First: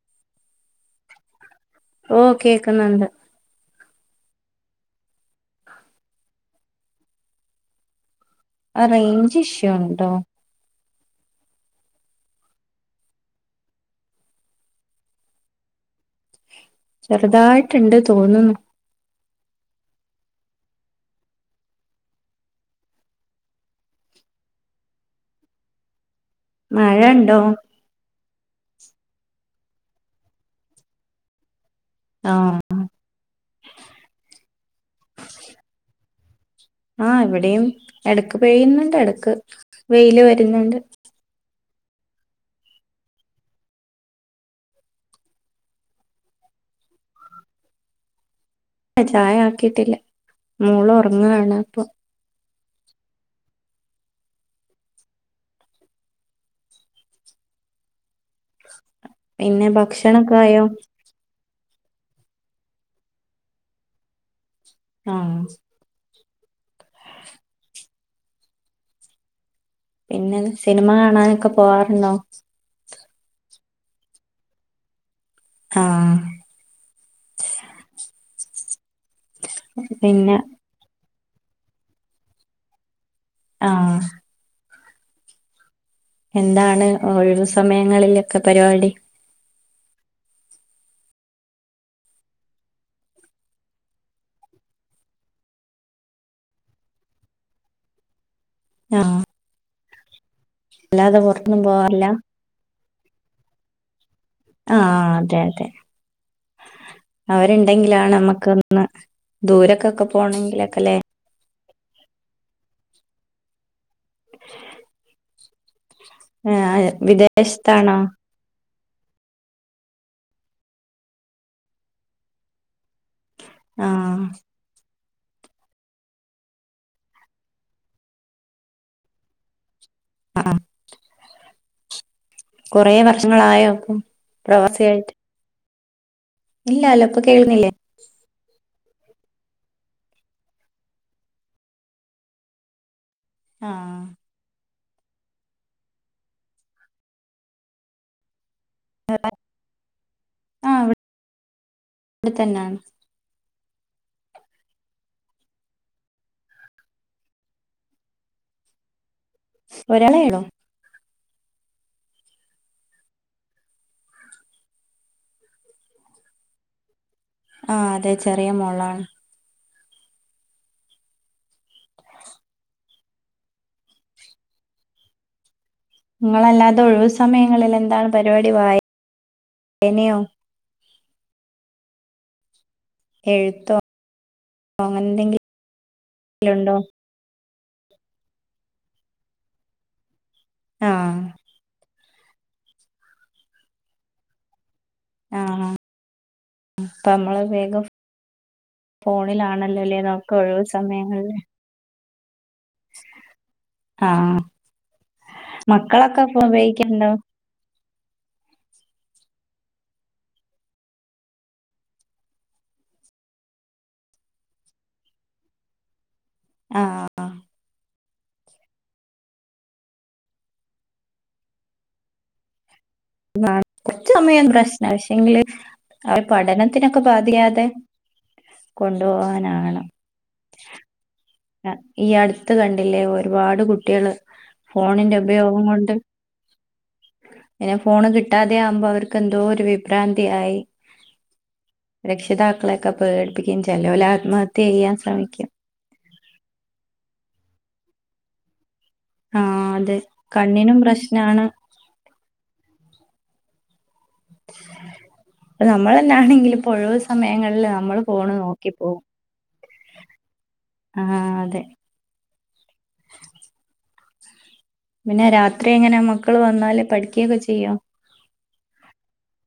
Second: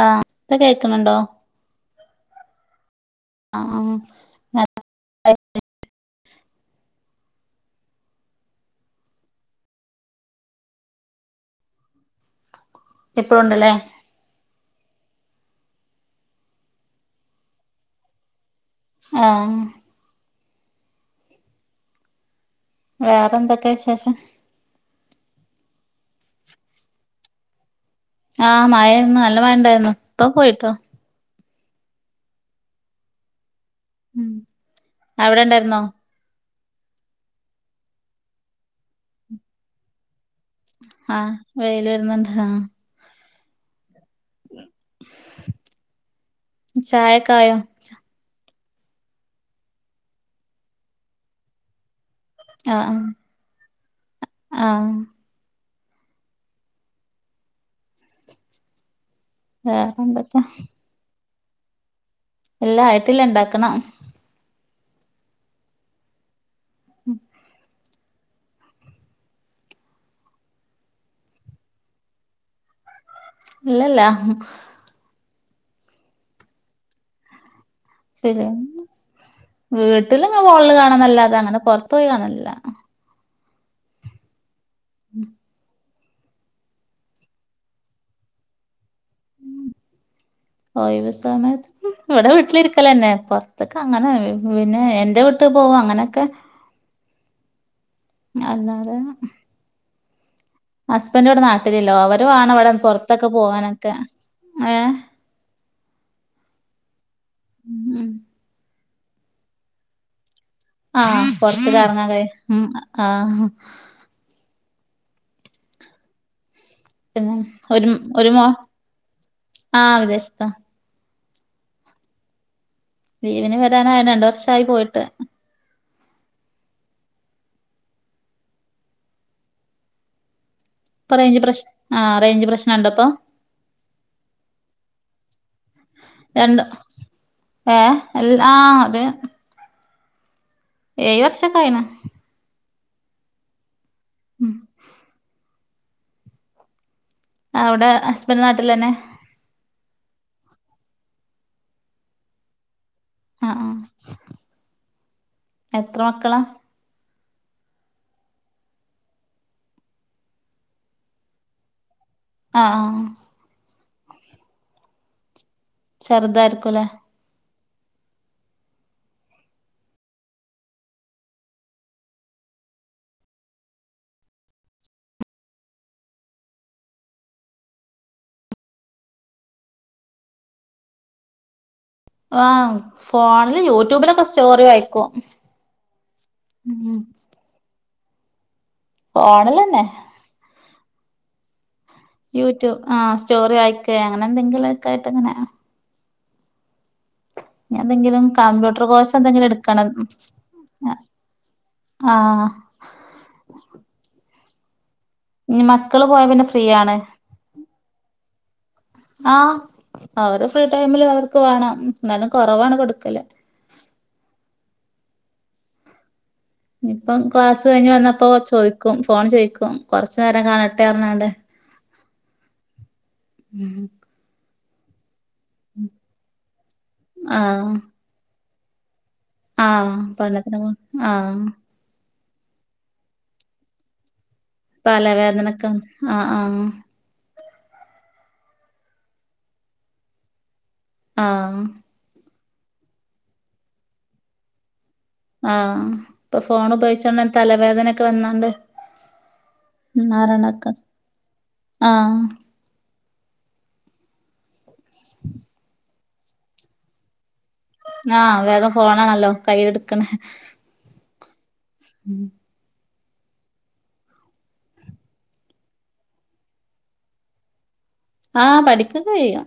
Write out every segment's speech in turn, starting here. ആഹ ഇപ്പ കേൾക്കുന്നുണ്ടോ ഓ കേക്കുന്നുണ്ട് ആ ആ റേഞ്ച് ഇഷ്യൂ ഉണ്ടോ ഇപ്പഴുണ്ടല്ലേ ചെറുതായിട്ടുണ്ട് തോന്നുന്നു ആഹ വേറെ എന്തൊക്കെ വിശേഷം മഴ ഇണ്ടോ ആഹ മഴായിരുന്നു നല്ല മഴ ഉണ്ടായിരുന്നു ഇപ്പ പോയിട്ടോ ആഹ ഉം അവിടെ ഇണ്ടായിരുന്നോ ആഹ എവിടെയും എടക്ക് പെയ്യുന്നുണ്ട് ഇടക്ക് വെയില് വ ആഹ വെൽ വരുന്നുണ്ട് ആഹ ചായക്കായോ ചായ ആക്കിട്ടില്ല മൂള ഉറങ്ങാണ് അപ്പ ആഹ ആഹ ആഹ പിന്നെ വേറെ എന്തൊക്കെ ഭക്ഷണക്കൊയയോ എല്ല ആായിട്ടില്ല ഇണ്ടാക്കണ ആഹ ഉം പിന്നെ സിനിമ കാണാനൊക്കെ പോവാറുണ്ടോ ഇല്ലല്ലാ ആഹ പിെ പിന്നെ വീട്ടിലിങ്ങെ വോളിൽ കാണാനല്ലാതെ അങ്ങനെ പൊറത്ത പോയി കാണാനില്ല ആ [unintelligible] എന്താണ് ഒഴിവു സമയങ്ങളിലൊക്കെ പരിവാടി? ഒഴിവ് സമയത്ത് ഇവിടെ വീട്ടിലിരിക്കലന്നെ പൊർത്ത്ക്ക ങ്ങനെ പിന്നെ എന്റെ വ് ട്ട് പോഉ അങ്ങനൊക്കെ [inaudible] അല്ലാതേ ആഹ് അല്ലാതെ ഹസ്ബൻ്റ് വ്ടെ പുറത്തൊന്നും ന്നാട്ടില് ഇല്ല പോവാറില്ല അവര് വാണ വടെ പൊർത്തൊക്കെ പോവാനൊക്കെ ആ ഏഹ് അതെ അതെ ഉം അവര്ണ്ടെങ്കിലാണ് അമ്ക്ക് ന്ന ദൂരക്കൊക്ക പോണെന് ആ പൊർത്ത് കറങ്ങാൻ കയി മ് അ ആ ഏഹ് പിന്നെ ഒര് വിദേശത്താണോ മ് ഒരു മോ ആ വിദേശ്ത്താ ലീവിന് വരാനായിണ് ആഹ് രണ്ട് വർഷായി പോയിട്ട് പ റെയ്ഞ്ച് പ്രശ് ആ ആ കൊറെ വർഷങ്ങളായോ പ്രവാസിയായിട്ട് രണ്ട് ഇല്ലല്ലോ ഇപ്പൊ കേൾക്കുന്നില്ലേ ഏ എല്ല ആ അതേ ഏയ് വർഷൊക്കായിണ് ആ മ് അവ്ടെ ഹസ്ബൻ്റ് ന്നാട്ടിലന്നെ ആ വ്ട് വ്ടെത്തന്നാണ് അ ആ എത്ര മക്കളാ? ഒരാളെ ള്ളു അ ആ ചെർതായ്ര്ക്കു ലേ ആ അതെ ചെറിയ മോളാണ് ങ്ങളെല്ലാതെ ഒഴിവു സമയങ്ങളിലെ ന്താണ് പരിവാടി വായ് എനിയും വൗ! ഫോണ്ല് എഴുത്തോ യൂട്യൂബിലൊക്കെ സ്റ്റോറി അങ്ങനെ വായ്ക്കും എന്തെങ്കിലും ഉണ്ടോ ഫോണ്ലെന്നെ ആ യൂട്യൂ ആ സ്റ്റോറി വായ്ക്കെ അങ്ങന എന്തെങ്കിലു ഒക്കെ ആയിട്ട് അങ്ങനെ ആഹ് അപ്പൊ നമ്മള് ഞെ വേഗം എന്തെങ്കിലും കമ്പ്യൂട്ടർ കോഴ്സ് എന്തെങ്കിലും എട്ക്കണം ഫോണിലാണല്ലോല്ലേ നോക്ക ഒഴിവ് മ് ആ ആ ആ ഇനി മക്കള് മക്കളൊക്ക പോയാ പം പിന്നെ ഫ്രീ ആണ് ഉപയോഗിക്ക്ണ്ടോ? ആ അവര് ഫ്രീ ടൈമില് അവർക്ക് വേണം ന്നാലും കൊറവാണ് കൊട്ക്കല് ഇപ്പം ആഹ് ക്ലാസ്സ് കഴിഞ്ഞ് വന്നപ്പോ ചോ ചോയ്ക്കും ഫോൺ ചോയ്ക്കും കൊറച്ച് ന്നേരം കാണട്ടെ പറഞ്ഞോണ്ട് ന്നാൽ കൊർച്ച് സമയം പ്രശ്ന പക്ഷെങ്കില് അവര് പഠനത്തിനൊക്കെ ബാധിയാതെ ആഹ് കൊൺ ണ്ടോവാനാവണം ആഹ് പഠനത്തിന് പോ ആഹ് ഈ അട്ത്ത് കണ്ടില്ലേ ഒര്പാട് കുട്ടിയാൾ ഫോണിന്റെ ഉപയോഗം തലവേദനൊക്കെ കൊണ്ട് ആഹ് ആഹ് എനി ആ ഫോണ് കിട്ടാതെ ആവുമ്പോ അവർക്ക് എന്തോ ഒരു വിഭ്രാന്തിയായി ആ മക്കളെ ഒക്കെ പേട്പ്പിക്കും ചെലോല് ആത്മഹത്യ എയ്യാൻ സ് ആ ഇപ്പം ഫോണ് ഉപയോഗിചാണ് തലവേദനൊക്ക വന്നാണ്ട് ആഹ് അതെ മരണൊക്ക കണ്ണിനും പ്രശ്നാണ് ആ ഇപ്പനമ്മളെന്നാണെങ്കും ഇപ്പൊഴിവ് സമയങ്ങളിൽ നമ്മള് ഫോണ് ആഹ് വേഗം നോക്കിപ്പോകും ഫോണാണല്ലോ കയ്യിലെടുക്കണ ആ ഉം പിന്നെ രാത്രിയെങ്ങനെ മക്കള് വന്നാല് പഠിക്കയൊക്കെചെയ്യോ ആഹ് പഠിക്കയൊക്കെചെയ്യോ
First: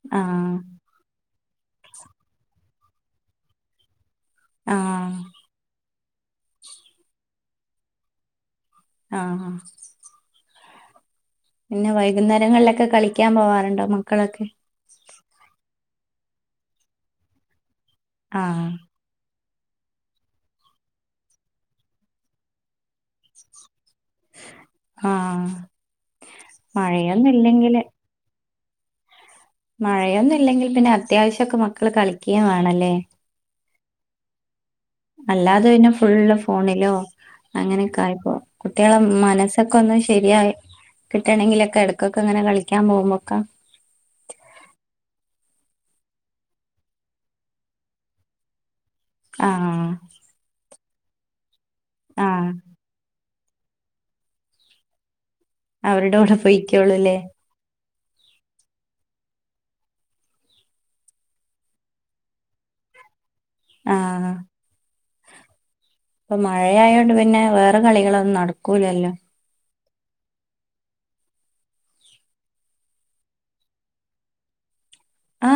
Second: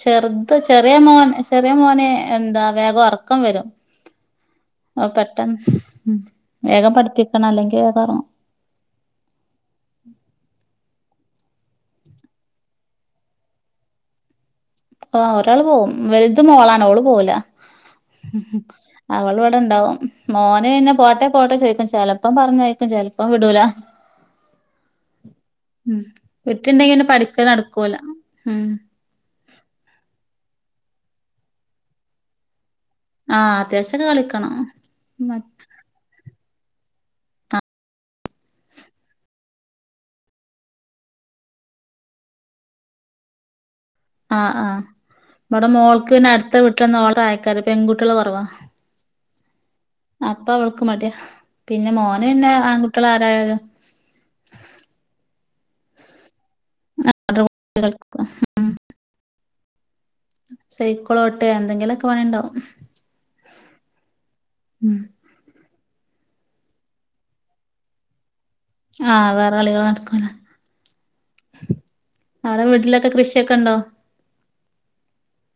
ചെറുത് ആഹ് ചെറിയമോൻ ചെറിയ മോന് എന്താ വേഗം ഉറക്കംവരും ആ ആഹ് പെട്ടന്ന് ഉം വേഗം പഠപ്പിക്കണം അല്ലെങ്കി വേഗോറങ്ങും ആ-ഹ പിന്നെ വൈകുന്നേരങ്ങളിലൊക്കെ കളിക്കാൻപോവാറുണ്ടോ മക്കളൊക്കെ ആ ഒരാള്പോകും വലുത് മോളാണ് അവള് പോവുല ആഹ് അവൾ ഇണ്ടാവും മോന് പിന്നെ പോട്ടെപ്പോട്ടെ ചോദിക്കും ചെലപ്പം പറഞ്ഞയക്കും ചെലപ്പം വിടൂല ആഹ് ഉം വിട്ട്ണ്ടെങ്കിന്നെ മഴയൊന്നും പഠിക്കല് ഇല്ലെങ്കില് നടക്കൂല ഉംഹ് മഴയൊന്നില്ലെങ്കിൽ പിന്നെ അത്യാവശ്യോക്കെ മക്കള് കളിക്കുകയും വേണല്ലേ ആഹ് അത്യാവശ്യൊക്കെ കളിക്കണം മ അല്ലാതെപിന്നെ ഫുള്ള് ഫോണിലോ അങ്ങനെയൊക്കായപ്പോവും കുട്ടികളെ മനസ്സൊക്കൊന്ന് ശരിയായി കിട്ടണെങ്കിലൊക്കെടക്കൊക്കങ്ങനെ കളിക്കാൻ പോകുമ്പൊക്ക ഇവടെ മോൾക്ക് പിന്നെ അടുത്തവീട്ടിലൊന്നും ഓളയക്കാറില്ല പെൺകുട്ടികള് കൊറവാ ആഹ് അപ്പവള്ക്ക്മടിയാ പിന്നെ ആഹ് മോന്പിന്നെ ആൺകുട്ടികളാരായാലും അവരുടെകൂടെ പോയിക്കോളൂല്ലേ [inaudible] സൈക്കളോട്ടേ എന്തെങ്കിലൊക്കെ പണിണ്ടാവും ആ-ഹാ ഉം ഇപ്പൊ മഴയായൊണ്ട്പിന്നെ വേറെ കളികളൊന്നും നടക്കു ആഹ് വേറെകളികള് നടക്കൂല ആടെ വീട്ടിലൊക്കെ കൃഷിയൊക്കെണ്ടോ ആ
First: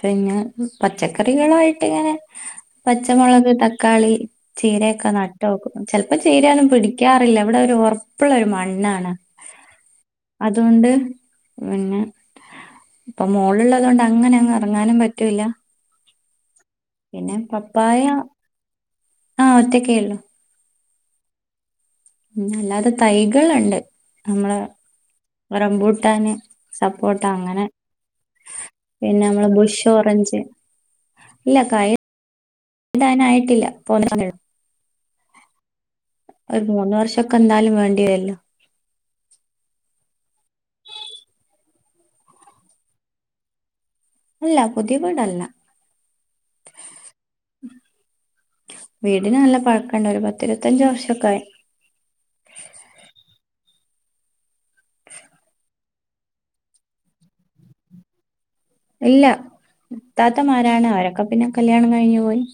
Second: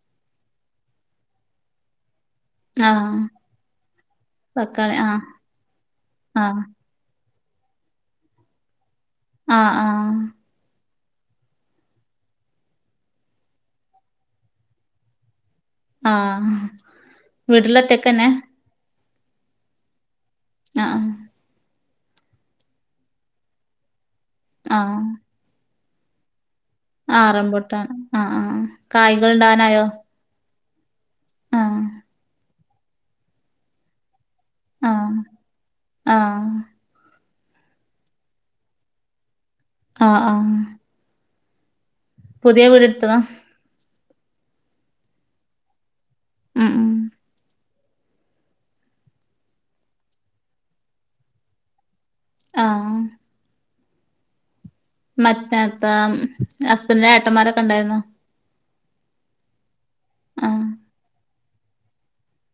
പിന്നെ പച്ചക്കറികളായിട്ടിങ്ങനെ ആഹ് പച്ചമുളക് തക്കാളി തക്കാളി ചീരയൊക്കെ ആഹ് നട്ടോക്കും ചിലപ്പോ ആഹ് ചീരയൊന്നും പിടിക്കാറില്ല ഇല്ല ഇവിടൊരു ഉറപ്പുള്ളൊരു മണ്ണാണ് ആഹ്-ആഹ് അതുകൊണ്ട് പിന്നെ ഇപ്പൊ മോളുള്ളത്കൊണ്ട് അങ്ങനങ്ങ് ഇറങ്ങാനും പറ്റൂല്ല ആഹ് പിന്നെ പപ്പായ വീട്ടിലൊറ്റക്കന്നെ ആഹ് ഒറ്റക്കെയൊള്ളു ആ-ആ പിന്നല്ലാതെ തൈകളുണ്ട് നമ്മടെ ആഹ് റംപൂട്ടാന് സപ്പോട്ട ആഹ് അങ്ങനെ റംബൂട്ടാൻ ആഹ് ആഹ് പിന്നെ കായ്കൾ നമ്മടെ ഇണ്ടാവാനായോ ബുഷ്ഓറഞ്ച് ആഹ് ഇല്ലകായ ഇടാനായിട്ടില്ല തോനെസമയെടുക്കും ആഹ് ആഹ് ഒരു മൂന്ന്വർഷം എന്നാലും വേണ്ടിവരില്ല ആഹ്-ആഹ് പുതിയ വീടെടുത്തതാ അല്ല പുതിയവീടല്ല ഉംഉം വീടിന് നല്ല പഴക്കണ്ട് ഒരു പത്തിരുപത്തഞ്ച് വർഷൊക്കായി ആഹ് മറ്റേതാ ഹസ്ബന്റിന്റെ ഏട്ടന്മാരൊക്കെണ്ടായിരുന്നോ ഇല്ല എത്താത്തമാരാണ് അവരൊക്കെ പിന്നെ കല്യാണം കഴിഞ്ഞ്ഞു പോയി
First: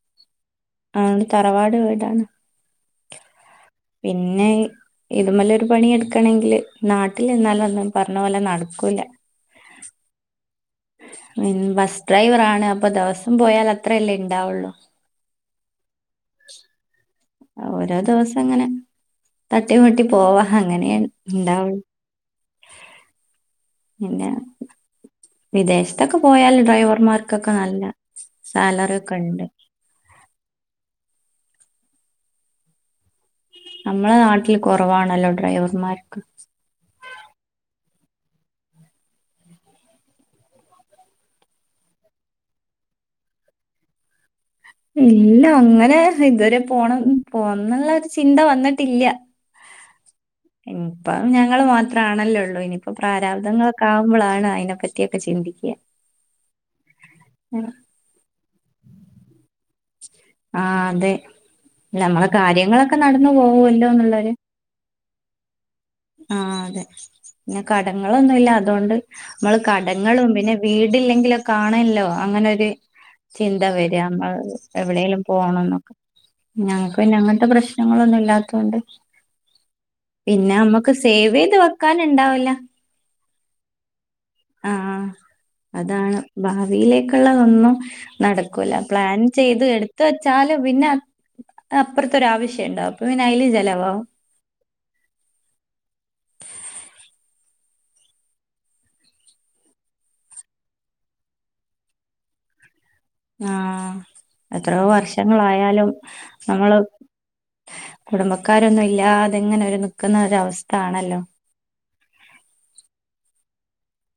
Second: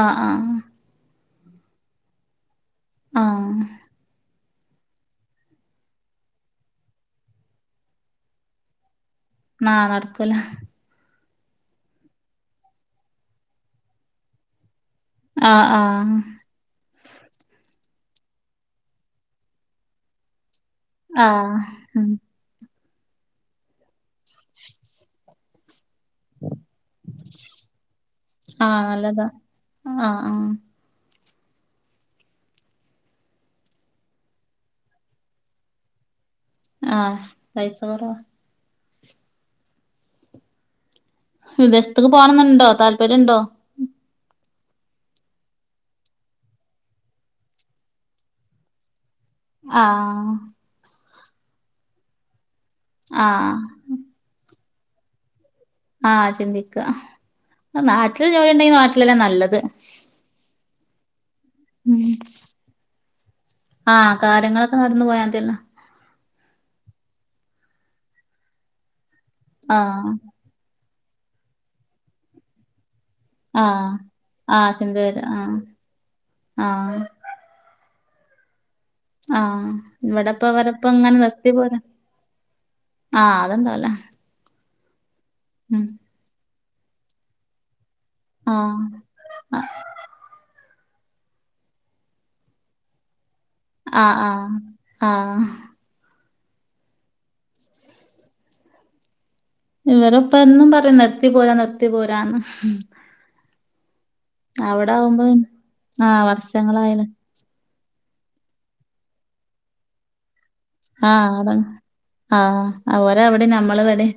ആഹ ആഹ അണ്ട് തറവാട് വീടാണ് ആഹ പിന്നെ ഇതുമല്ലെ ഒരു പണിെടുക്കണെങ്കില് നാട്ടിൽ എന്നാലും ഒന്നും പറഞ്ഞ പോലെ നട ആക്കല്ല ആഹ നടക്കൂല ഉ ബസ് ഡ്രൈവർ ആാണ് അപ്പൊ ദിവസം പോയാൽ അത്രയല്ലേ ഇണ്ടാവുള്ളു ആഹ ആഹ ഓരോ ദിവസം ഇങ്ങനെ തട്ടി വട്ടി പോവാ അങ്ങനെയ ആഹ് ഉണ്ടാവുള്ളു ഉം പിന്നെ വിദേശ ഇതൊക്കെ പോയാല് ഡ്രൈവർമാർക്കൊക്കെ നല്ല ആഹ് സാലറി ഒക്കെ നല്ലതാ ഉണ്ട് ആഹ് ആഹ് നമ്മളെ നാട്ടിൽ കുറവാണല്ലോ ഡ്രൈവർമാർക്ക് ആഹ പൈസ കുറ വിദേശത്തക്ക് പോണംന്നുണ്ടോ താല്പര്യംുണ്ടോ ഇല്ല അങ്ങനെ ഇതുവരെ പോണം പോന്നുള്ള ഒരു ചിന്ത വന്നിട്ടില്ല ആ അപ്പം ഞങ്ങള്ൾ മാത്രമാണല്ലോള്ളൂ ഇനിയിപ്പൊ ആഹ് പ്രാരബ്ധദങ്ങളൊക്കെ ആകുമ്പോളാണ് അതിനെപ്പറ്റിയൊക്കെ ചിന്തി ആഹ ചിന്തിക്കുക നാട്ടില് ജോലി ഉണ്ടെങ്കിൽ നാട്ടിലല്ലേ നല്ലത് ആഹ അതെ ഉം നമ്മള കാര്യങ്ങളൊക്കെ നടന്നു ആഹ് പോവല്ലോന്നുള്ളര് കാര്യങ്ങളൊക്കെ നടന്നു പോയാ മതിയല്ലോ ആ അതെ പിന്നെ കടങ്ങളൊന്നുംല്ല അതുകൊണ്ട് നമ്മള് ആഹ് കടങ്ങളും പിന്നെ വീട് ഇടില്ലെങ്കിലോ കാണല്ലോ അങ്ങനെരു ചിന്ത ആഹ് വരിക നമ്മ ആഹ് സിന്ധുവര എവിടെേലും ആഹ് പോണം എന്നൊക്കെ ഞങ്ങൾക്ക് ആഹ് പിന്നെ അങ്ങനത്തെ പ്രശ്നങ്ങളൊന്നും ഇല്ലാത്തുകൊണ്ട് ആഹ് ഇവിടെപ്പ പിന്നെ അവരപ്പ നമ്മുക്ക് ഇങ്ങനെ സേവ് നിർത്തി ചെയ്ത് പോരാ വെക്കാനുണ്ടാവല ആഹ് അതെണ്ടല്ലേ ആഹ അതാണ് ഭാവിയിലേക്കുള്ളതൊന്നും നടക്കൂല പ്ലാൻ ആഹ് എടു വച്ചാലും പിന്ന അപ്പശണ്ട ആഹ ആഹ് ആഹ ഇവരപ്പ എന്നും പറയാ നിർത്തി പോരാ നിർത്തി പോരാന്ന് ആഹ എത്രയോ അവിടെ ആവുമ്പോ വർഷങ്ങളായാലും ആഹ് നമ്മൾ വർഷങ്ങളായില്ലേ കുടുംബക്കാരൊന്നും ഇല്ലാതെങ്ങനെ ഒരു നൽിക്കുന്ന ഒ അവസ്ഥ ആഹ അവിടെ ആഹ ഓര അവിടെ നമ്മൾ ഇവിടെ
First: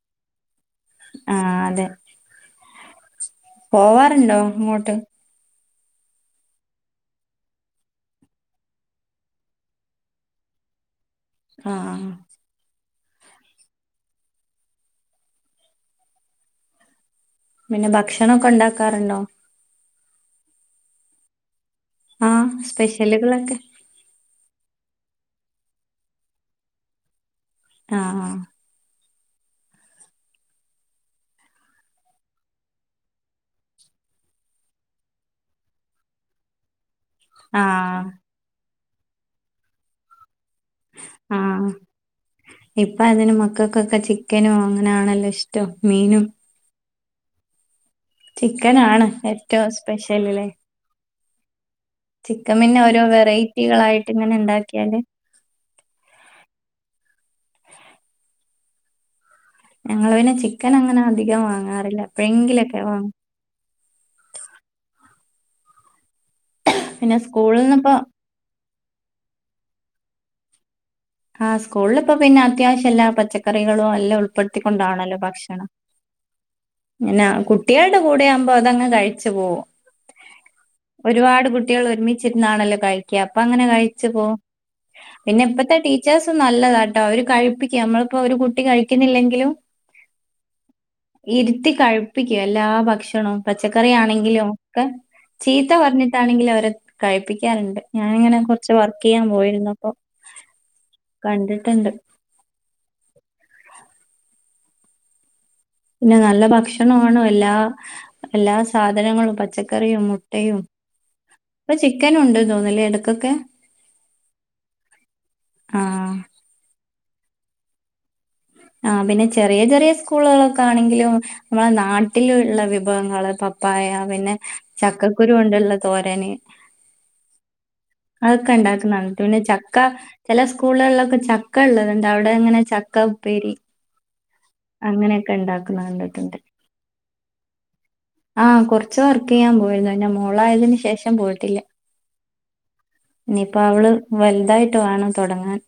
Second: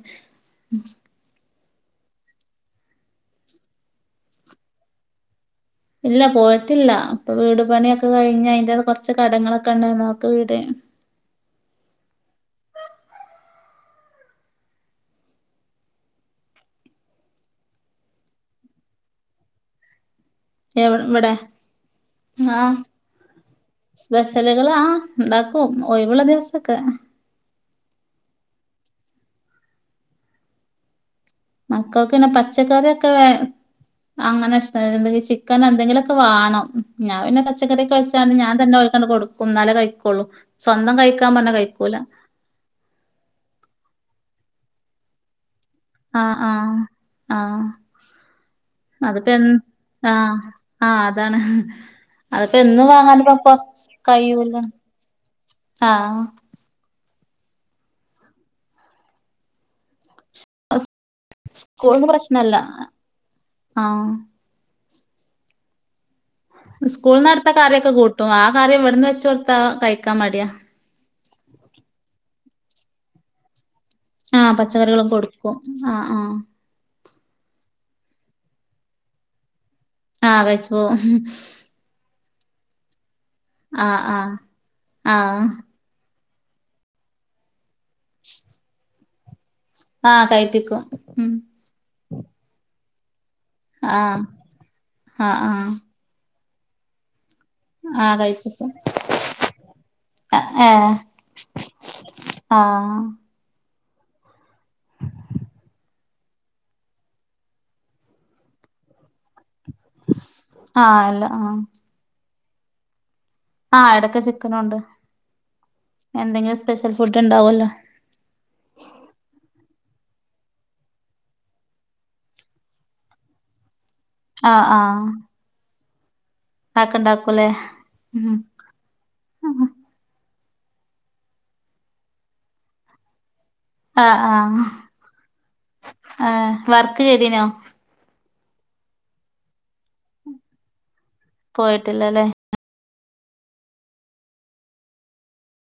ആഹ അതെ പോവാറുണ്ടോ അങ്ങോട്ട് ഇല്ല പോയിട്ടില്ല ഇപ്പൊ വീട് പണിയൊക്കെ കഴിഞ്ഞഞ് അതിറ കുറച്ച് കടങ്ങളൊക്കെ ഉണ്ടായിരുന്നു നക്ക് വീട് ആഹ പിന്നെ ഭക്ഷണൊക്കെ ഉണ്ടാക്കാറുണ്ടോ എ ഇവിടെ ആഹ് ആഹ സ്പെഷ്യലുകളൊക്കെ സ്പെഷലുകളൾാ ഉണ്ടാക്കും ഒിവുള്ള ദിവസൊക്കെ ആഹ മക്കൾക്ക് പിന്നെ പച്ചക്കറിയൊക്കെ അങ്ങനെ ഇഷണ്ടെങ്കിൽ ചിക്കൻ എന്തെങ്കിലുമൊക്കെ വേണം ഞാൻ പിന്നെ പച്ചക്കറിയക്കെ ആഹ് വെച്ചാണ്ട് ഞാൻ തന്നെഓക്കണ്ട് കൊടുുംന്നാലേ കഴിക്കൊള്ളൂ ആഹ ഇപ്പ അതിന് മക്കൾക്കൊക്കെ ചക്കനും അങ്ങനൊണല്ലോ ഇഷ്ടം മീനും ആഹ ചിക്കനാണ് അതിപ്പോ എ ഏറ്റവും ആഹ സ്പെഷ്യലില്ലേ ആഹ അതാണ് ചിക്കൻ അതിപ്പോ പിന്നെ എന്നും ഓരോ വാങ്ങാന പപ്പ വെറൈറ്റികളായിട്ട് ഇങ്ങനെ കഴൂല ഉണ്ടാക്കിയാല് ആഹ ഞങ്ങളൾെ ചിക്കൻ അങ്ങനെ അധികം വാങ്ങാറില്ല സ്കൂളിന്ന് പ്രശ്നല്ല എപ്പഴങ്കിലൊക്കെ വാങ്ങ. ആ പിന്നെ സ്കൂൾന്ന്‌ അവിടുത്തെ സ്കൂളിൽ കറിഒക്കെ നിന്നിപ്പോ കൂട്ടും ആ കറി ഇവിടുന്ന് വെച്ച് കൊടുത്ത കഴിക്കാൻ മടിയാ. ആ സ്കൂളിലിപ്പോ പിന്നെ അത്യാവശ്യം എല്ലാ പച്ചക്കറികളും എല്ലാം ആഹ് പച്ചക്കറികളും ഉൾപ്പെടുത്തിക്കൊണ്ടാണല്ലോ കൊടുക്കും ഭക്ഷണം. ആഹ് ആഹ് ഇങ്ങനാ കുട്ടികളുടെ കൂടെയാവുമ്പോ അതങ്ങ് കഴിച്ചു പോകും. [inaudible] ഒരുപാട് കുട്ടികൾ ഒരുമി ച്ചിരുന്നാണല്ലോ കഴിക്ക അപ്പ അങ്ങനെ കഴിച്ചു പോവും പിന്നെപ്പത്തെ ടീ വ്യത്യാസം നല്ലതാട്ടോ അവര് കഴിപ്പിക്കും നമ്മളിപ്പോ ഒരു കുട്ടി കഴിക്കുന്നില്ലെങ്കിലും ആഹ് കഴിച്ചു പോവും ഇരുത്തി കഴിപ്പിക്കൂം എല്ലാ ഭക്ഷ ഭ [unintelligible] പച്ചക്കറി [unintelligible] ആഹ് ആണെങ്കിലും ഒക്കെ ആഹ് ചീത്ത ആഹ് പറഞ്ഞിട്ടാണെങ്കിലും അവരെ കഴിപ്പിക്ക [unintelligible] ണ്ട് ആഹ് കഴിപ്പിക്കും ഉം ആഹ് ആഹ് ആഹ് ആഹ് ഞാനിങ്ങനെ കഴിപ്പിക്കും കൊർച്ച് വർക്ക് ചെയ്യാൻ പോയിരുന്നപ്പൊ ഏഹ് കണ്ടിട്ടിണ്ട് ആഹ് പിന്നെ നല്ല ഭക്ഷണാണ് എല്ലാ എല്ലാ സാധനങ്ങളും പച്ച കറിയും മുട്ടയും ആഹ് അല്ല ഇപ്പോ ചിക്കനുണ്ട് തോന്ന് ല്ലെ എട ആ എടക്ക് ചിക്കനൊണ്ട് ആ എന്തെങ്കിലും സ്പെഷ്യൽ ഫുഡ് ണ്ടാവല്ലോ. ആ പിന്നെ ചെറിയ ചെറിയ സ്കൂളുകളൊക്കെ ആണെങ്കിലും നമ്മളെ നാട്ടിലുള്ള വിഭവങ്ങള് പപ്പായ പിന്നെ ചക്കക്കുരു കൊണ്ടുള്ള തോരന്. അ ഒക്കെ ണ്ടാക്കൂല്ലേ അഒക്കെ ഇണ്ടാക്കുന്നുണ്ട് പിന്നെ ചക്ക ചെല സ്കൂളുകളിലൊക്കെ ചക്ക ള്ളത്ണ്ട് അവിട് ങ്ങനെ ചക്ക ഉപ്പേരി ആ അങ്ങനെയൊക്കെ ഉണ്ടാക്കുന്ന എ കണ്ടിട്ടുണ്ട്. വർക്ക് ചെയ്തീനോ. ആ കുറച്ച് വർക്ക് ചെയ്യാൻ പോയിരുന്നു പിന്നെ മോളായതിന് ശേഷം പോയിട്ടില്ലല്ലേ. ഇനിയിപ്പ അവള് വലുതായിട്ട് വാണം തൊടങ്ങാൻ.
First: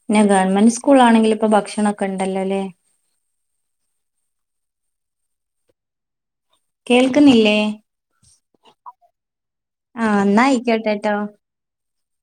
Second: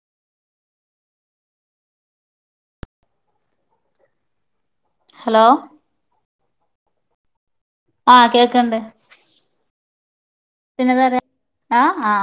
പിന്നെ ഗവൺമെന്റ് സ്കൂളിലാണെങ്കിൽ പ്പൊ ഭക്ഷണൊക്കെ ണ്ടല്ലോല്ലേ. ഹലോ കേൾക്കുന്നില്ലേ ആഹ് കേക്ക്ണ്ട് ന്നായിക്കോട്ടെട്ടോ ആ